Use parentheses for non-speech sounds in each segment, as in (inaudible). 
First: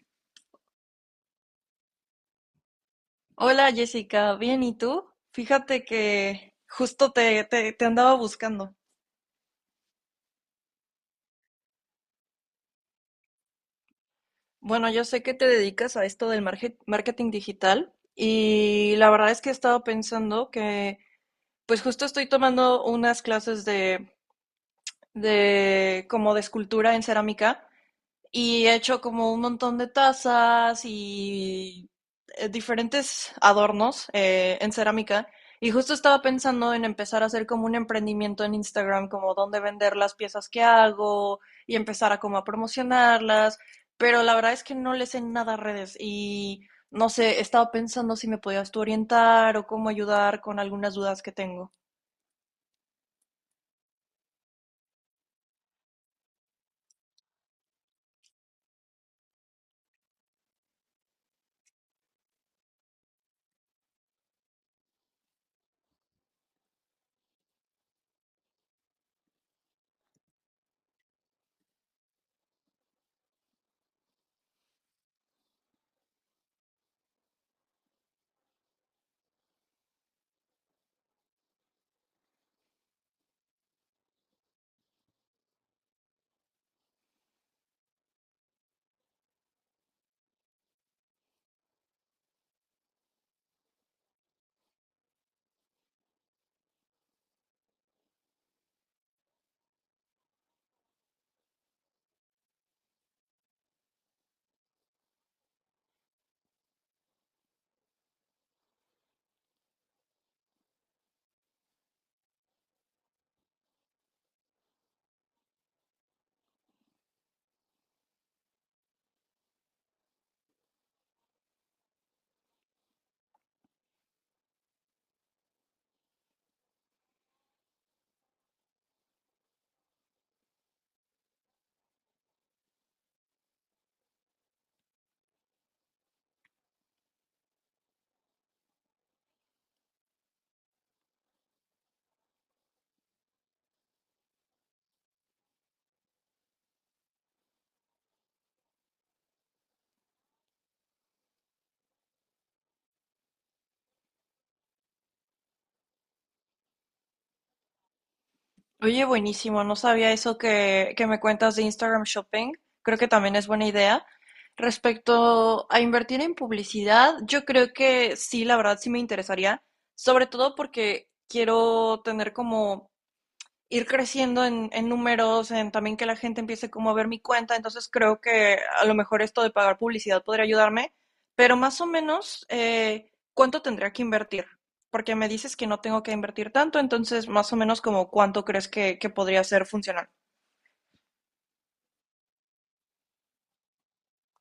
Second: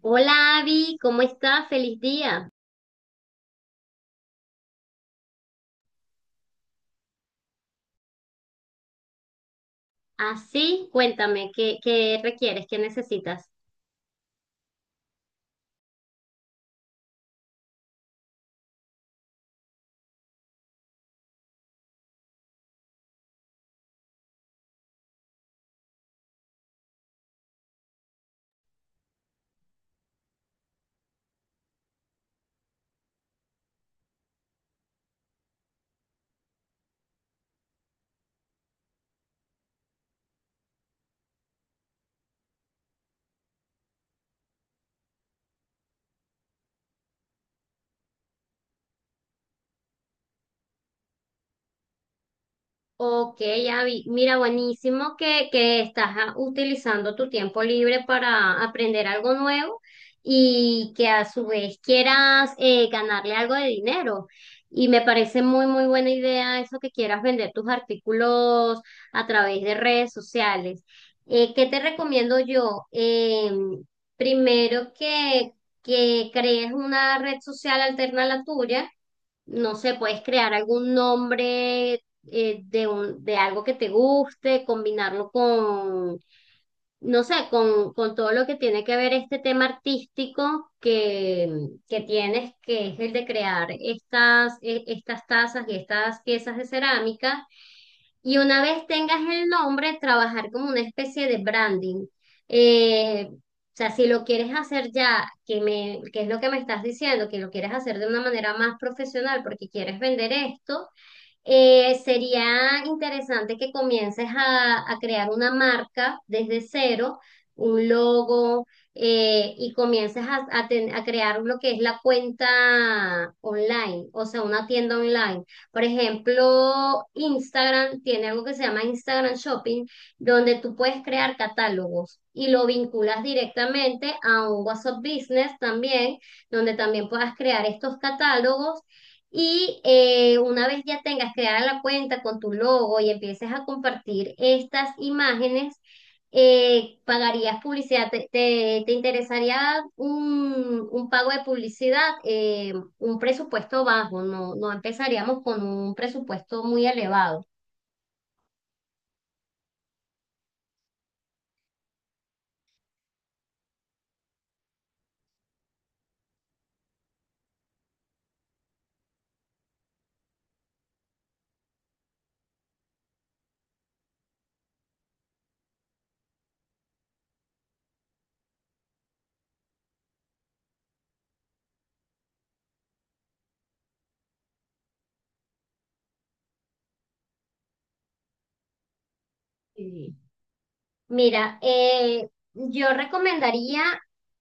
Hola Abby, ¿cómo estás? Feliz día. Hola Jessica, bien, ¿y tú? Fíjate que justo te andaba buscando. Así, cuéntame, ¿qué requieres? ¿Qué necesitas? Bueno, yo sé que te dedicas a esto del marketing digital y la verdad es que he estado pensando que pues justo estoy tomando unas clases de como de escultura en cerámica y he hecho como un montón de tazas y diferentes adornos en cerámica. Y justo estaba pensando en empezar a hacer como un emprendimiento en Instagram, como dónde vender las piezas que hago y empezar a como a promocionarlas. Pero la verdad es que no le sé nada a redes y no sé, estaba pensando si me podías tú orientar o cómo ayudar con algunas dudas que tengo. Ok, Abby, mira, buenísimo que estás utilizando tu tiempo libre para aprender algo nuevo y que a su vez quieras ganarle algo de dinero. Y me parece muy, muy buena idea eso que quieras vender tus artículos a través de redes sociales. ¿Qué te recomiendo yo? Primero que crees una red social alterna a la tuya. No sé, puedes crear algún nombre, de algo que te guste, combinarlo con, no sé, con todo lo que tiene que ver este tema artístico que tienes, que es el de crear estas tazas y estas piezas de cerámica. Y una vez tengas el nombre, trabajar como una especie de branding. O sea, si lo quieres hacer ya, que es lo que me estás diciendo, que lo quieres hacer de una manera más profesional porque quieres vender esto, sería interesante que comiences a crear una marca desde cero, un logo, y comiences a crear lo que es la cuenta online, o sea, una tienda online. Por ejemplo, Instagram tiene algo que se llama Instagram Shopping, donde tú puedes crear catálogos y lo vinculas directamente a un WhatsApp Business también, donde también puedas crear estos catálogos y una vez ya tengas creada la cuenta con tu logo y empieces a compartir estas imágenes, pagarías publicidad. ¿Te interesaría un pago de publicidad? Un presupuesto bajo, no, no empezaríamos con un presupuesto muy elevado. Oye, buenísimo, no sabía eso que me cuentas de Instagram Shopping. Creo que también es buena idea. Respecto a invertir en publicidad, yo creo que sí, la verdad sí me interesaría, sobre todo porque quiero tener como ir creciendo en números, en también que la gente empiece como a ver mi cuenta, entonces creo que a lo mejor esto de pagar publicidad podría ayudarme, pero más o menos, ¿cuánto tendría que invertir? Porque me dices que no tengo que invertir tanto, entonces más o menos como cuánto crees que podría ser funcional. Sí. Mira, yo recomendaría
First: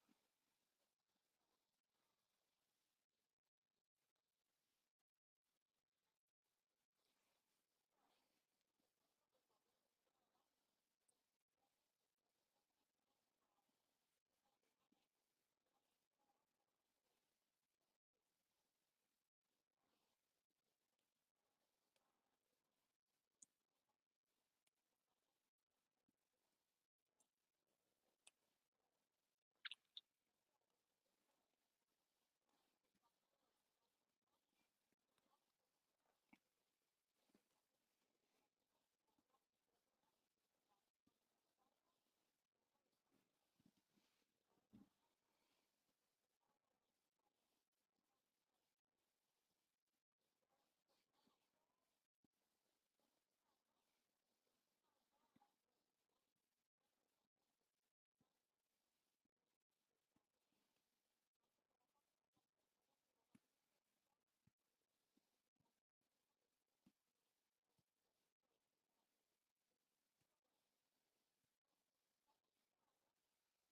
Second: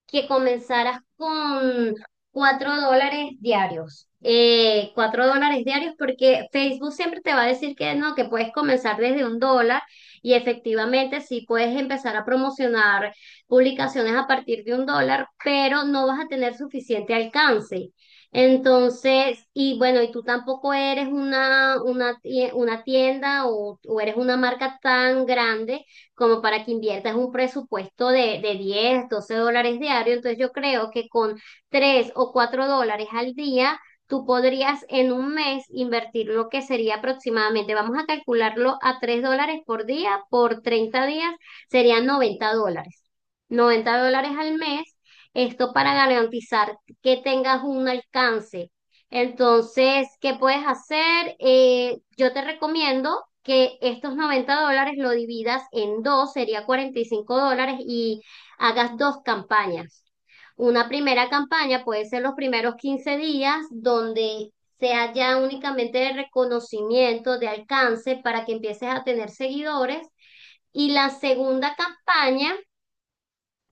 que comenzaras con $4 diarios. $4 diarios porque Facebook siempre te va a decir que no, que puedes comenzar desde $1 y efectivamente sí puedes empezar a promocionar publicaciones a partir de $1, pero no vas a tener suficiente alcance. Entonces, y bueno, y tú tampoco eres una tienda o eres una marca tan grande como para que inviertas un presupuesto de 10 12 dólares diario. Entonces yo creo que con 3 o 4 dólares al día, tú podrías en un mes invertir lo que sería aproximadamente, vamos a calcularlo a $3 por día, por 30 días serían $90. $90 al mes. Esto para garantizar que tengas un alcance. Entonces, ¿qué puedes hacer? Yo te recomiendo que estos $90 lo dividas en dos, sería $45 y hagas dos campañas. Una primera campaña puede ser los primeros 15 días donde sea ya únicamente de reconocimiento, de alcance, para que empieces a tener seguidores. Y la segunda campaña,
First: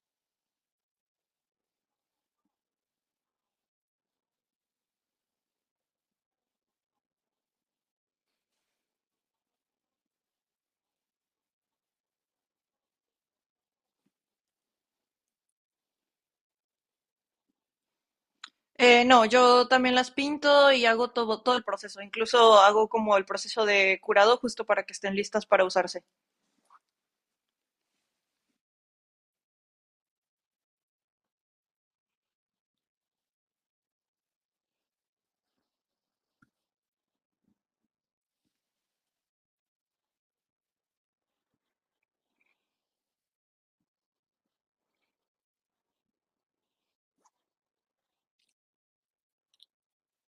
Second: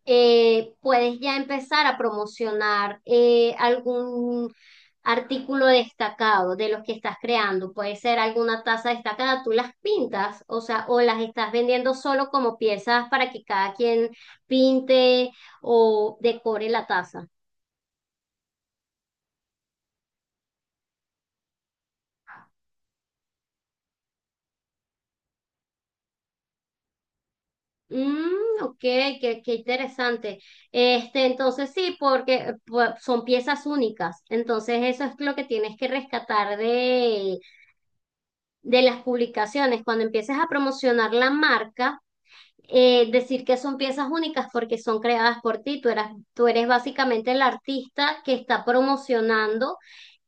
puedes ya empezar a promocionar, algún artículo destacado de los que estás creando. Puede ser alguna taza destacada, tú las pintas, o sea, o las estás vendiendo solo como piezas para que cada quien pinte o decore la taza. No, yo también las pinto y hago todo el proceso. Incluso hago como el proceso de curado justo para que estén listas para usarse. Mm, ok, qué interesante. Este, entonces sí, porque son piezas únicas. Entonces eso es lo que tienes que rescatar de las publicaciones, cuando empieces a promocionar la marca, decir que son piezas únicas porque son creadas por ti. Tú eres básicamente el artista que está promocionando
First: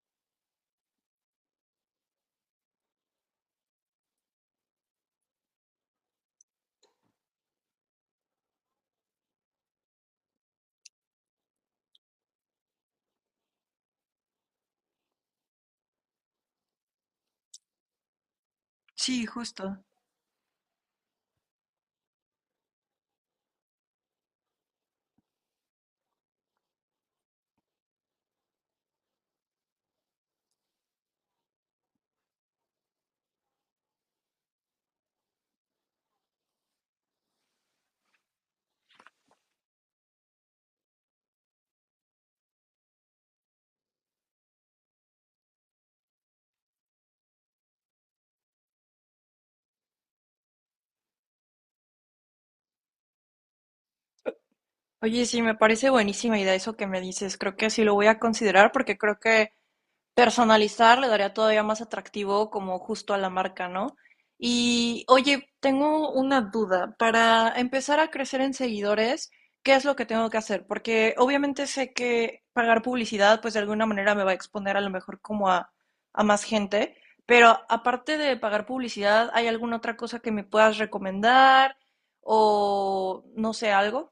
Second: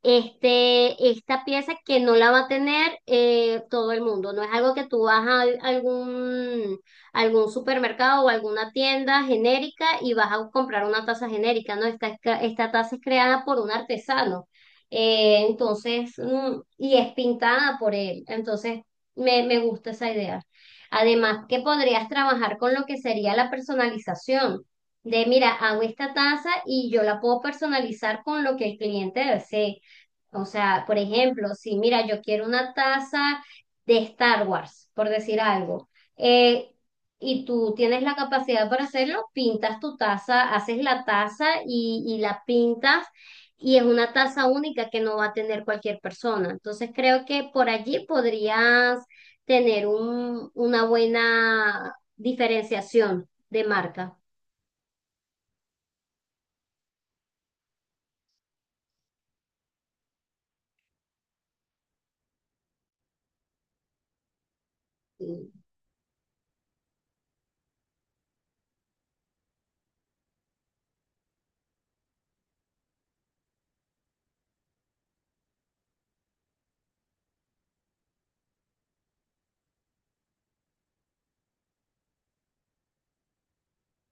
esta pieza que no la va a tener, todo el mundo. No es algo que tú vas a algún, algún supermercado o alguna tienda genérica y vas a comprar una taza genérica, ¿no? Esta taza es creada por un artesano. Entonces, y es pintada por él. Entonces, Sí, me justo. gusta esa idea. Además, que podrías trabajar con lo que sería la personalización. Mira, hago esta taza y yo la puedo personalizar con lo que el cliente desee. O sea, por ejemplo, si mira, yo quiero una taza de Star Wars, por decir algo, eh, y tú tienes la capacidad para hacerlo, pintas tu taza, haces la taza y la pintas, y es una taza única que no va a tener cualquier persona. Entonces creo que por allí podrías tener una buena diferenciación de marca. Oye, sí, me parece buenísima idea eso que me dices. Creo que sí lo voy a considerar porque creo que personalizar le daría todavía más atractivo como justo a la marca, ¿no? Y oye, Sí. tengo una duda. Para empezar a crecer en seguidores, ¿qué es lo que tengo que hacer? Porque obviamente sé que pagar publicidad, pues de alguna manera me va a exponer a lo mejor como a más gente, pero aparte de pagar publicidad, ¿hay alguna otra cosa que me puedas recomendar? O no sé, algo.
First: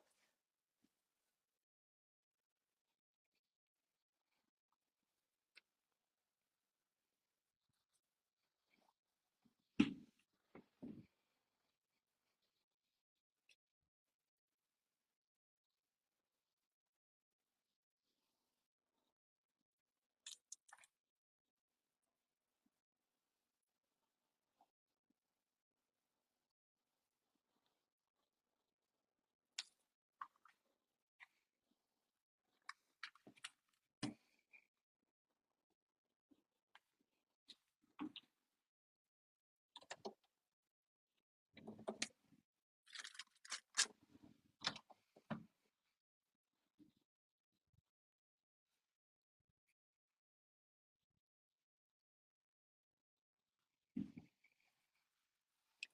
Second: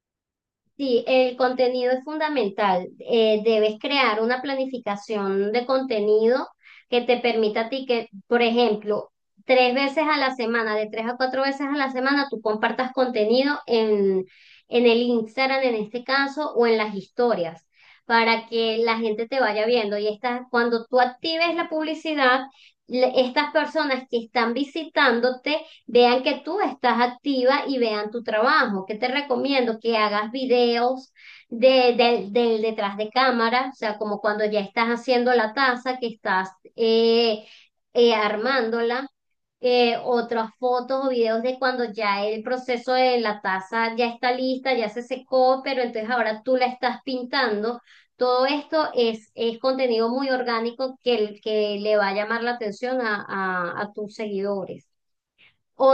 Sí, el contenido es fundamental. Debes crear una planificación de contenido que te permita a ti que, por ejemplo, tres veces a la semana, de tres a cuatro veces a la semana, tú compartas contenido en, el Instagram en este caso o en las historias para que la gente te vaya viendo. Y cuando tú actives la publicidad, estas personas que están visitándote vean que tú estás activa y vean tu trabajo. ¿Qué te recomiendo? Que hagas videos de, del del detrás de cámara, o sea, como cuando ya estás haciendo la taza, que estás eh, armándola. Otras fotos o videos de cuando ya el proceso de la taza ya está lista, ya se secó, pero entonces ahora tú la estás pintando. Todo esto es contenido muy orgánico que le va a llamar la atención a tus seguidores.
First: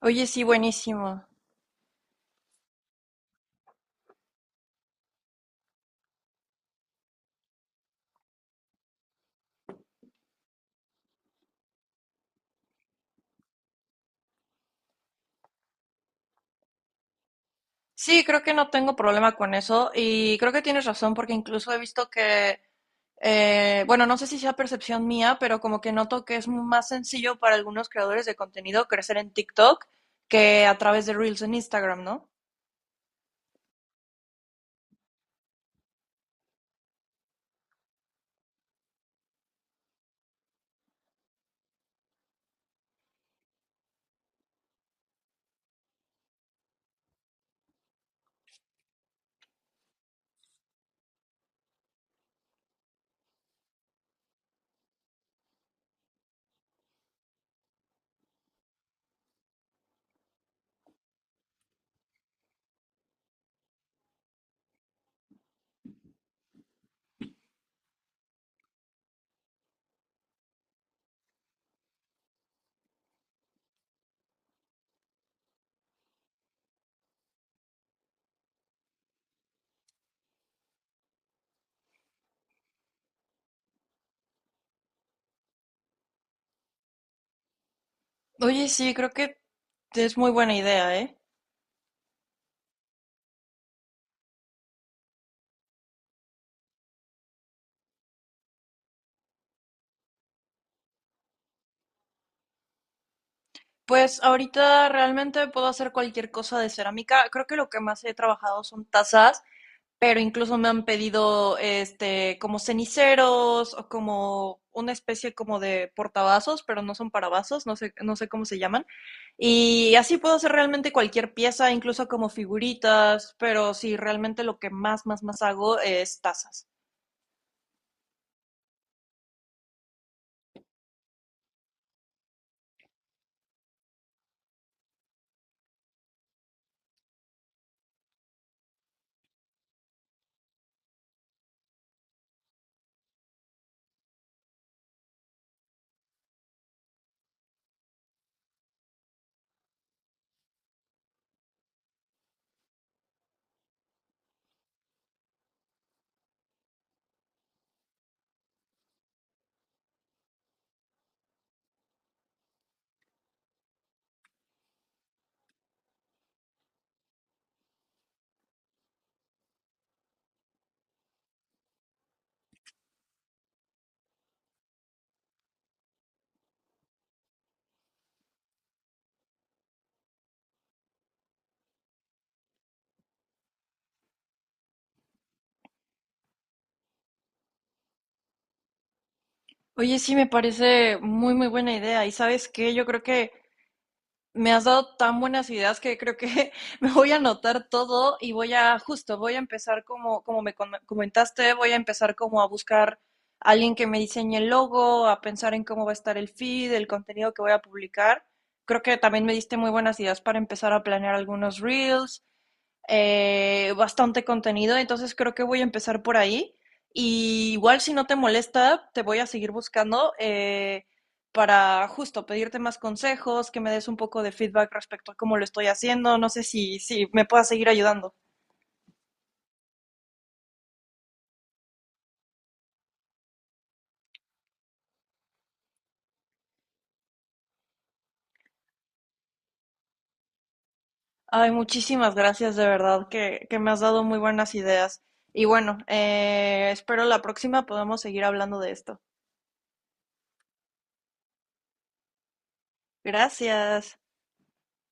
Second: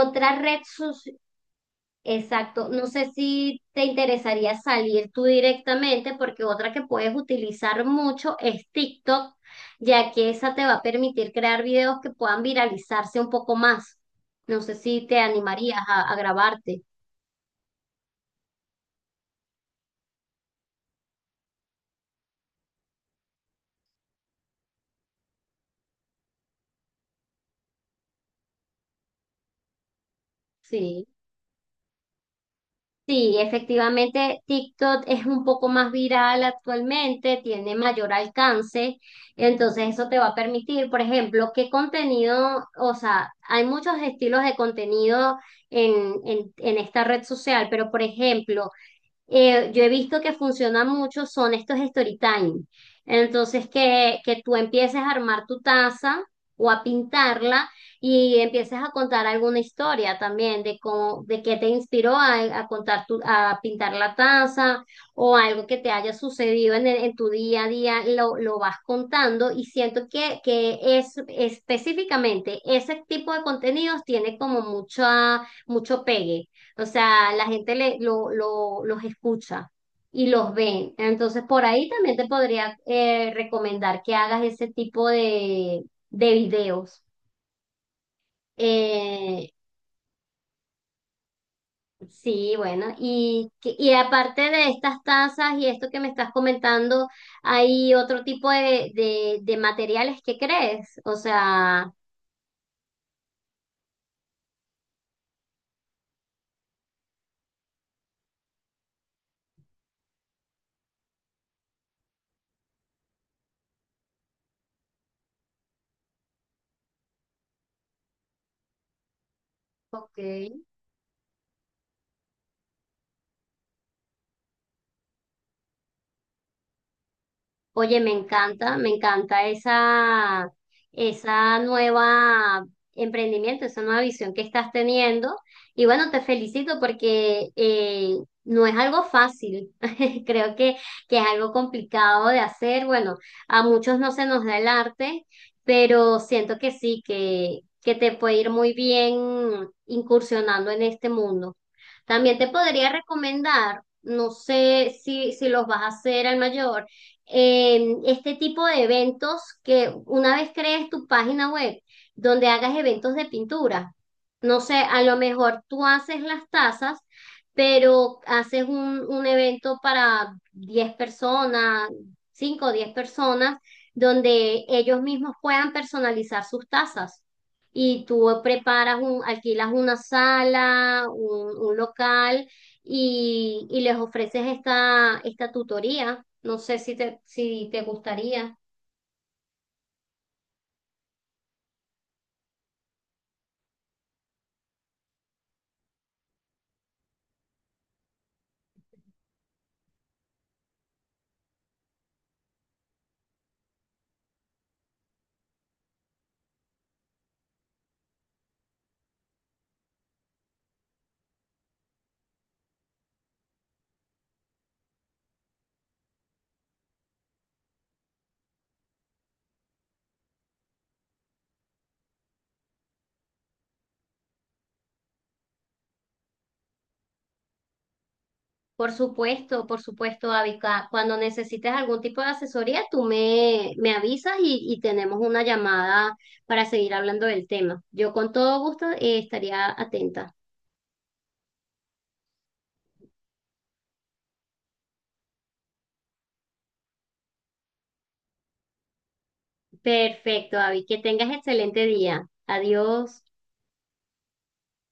Oye, sí, red social, buenísimo. exacto, no sé si te interesaría salir tú directamente porque otra que puedes utilizar mucho es TikTok, ya que esa te va a permitir crear videos que puedan viralizarse un poco más. No sé si te animarías a grabarte. Sí, creo que no tengo problema con eso y creo que tienes razón porque incluso he visto que, bueno, no sé si sea percepción mía, pero como que noto que es más sencillo para algunos creadores de contenido crecer en TikTok que a través Sí. de Reels en Instagram, ¿no? Sí, efectivamente, TikTok es un poco más viral actualmente, tiene mayor alcance, entonces eso te va a permitir, por ejemplo, qué contenido, o sea, hay muchos estilos de contenido en, en esta red social, pero por ejemplo, yo he visto que funciona mucho, son estos story time. Entonces, que tú empieces a armar tu taza o a pintarla y empieces a contar alguna historia también de cómo, de qué te inspiró a a pintar la taza o algo que te haya sucedido en tu día a día, lo vas contando y siento que es específicamente ese tipo de contenidos tiene como mucho pegue, o sea, la gente los escucha y los ve. Entonces, por ahí también te podría, recomendar que hagas ese tipo de videos. Oye, sí, creo que Eh, es muy buena idea, ¿eh? sí, bueno, y aparte de estas tazas y esto que me estás comentando, ¿hay otro tipo de materiales que crees? O sea, Pues ahorita realmente puedo hacer cualquier cosa de cerámica. Creo que lo que más he trabajado son tazas, pero incluso me han pedido este como ceniceros o como una especie como de portavasos, pero no son para vasos, no sé, no sé cómo se llaman. Y así puedo hacer ok. realmente cualquier pieza, incluso como figuritas, pero sí, realmente lo que más, más, más hago es tazas. Oye, me encanta esa nueva emprendimiento, esa nueva visión que estás teniendo. Y bueno, te felicito porque no es algo fácil. (laughs) Creo que es algo complicado de hacer. Bueno, a muchos no se nos da el arte, pero siento que sí, que te puede ir muy bien incursionando en este mundo. También te podría recomendar, no sé si los vas a hacer al mayor, este tipo de eventos que una vez crees tu página web donde hagas eventos de pintura. No sé, a lo mejor tú haces las tazas, pero haces un evento para 10 personas, 5 o 10 personas, donde ellos mismos puedan personalizar sus tazas. Y tú preparas alquilas una sala, un local y les ofreces esta tutoría. No sé si te gustaría. Oye, sí, me parece muy, muy buena idea. Y sabes qué, yo creo que me has dado tan buenas ideas que creo que (laughs) me voy a anotar todo y voy a, justo, voy a empezar como, como me comentaste, voy a empezar como a buscar a alguien que me diseñe el logo, a pensar en cómo va a estar el feed, el contenido que voy a publicar. Creo que también me diste muy buenas ideas para empezar a planear algunos reels bastante contenido, entonces creo que voy a empezar por ahí. Y igual si no te molesta, te voy a seguir buscando para justo pedirte más consejos, que me des un poco de feedback respecto a cómo lo estoy haciendo, no sé si, si me puedas seguir ayudando. Por supuesto, Avica. Cuando necesites algún tipo de asesoría, tú me avisas y tenemos una llamada para seguir hablando del tema. Yo con todo gusto, estaría atenta. Ay, muchísimas gracias, de verdad, que me has dado muy buenas ideas. Y bueno, espero la próxima podamos seguir hablando de esto. Perfecto, Avi. Que tengas excelente día. Adiós. Gracias.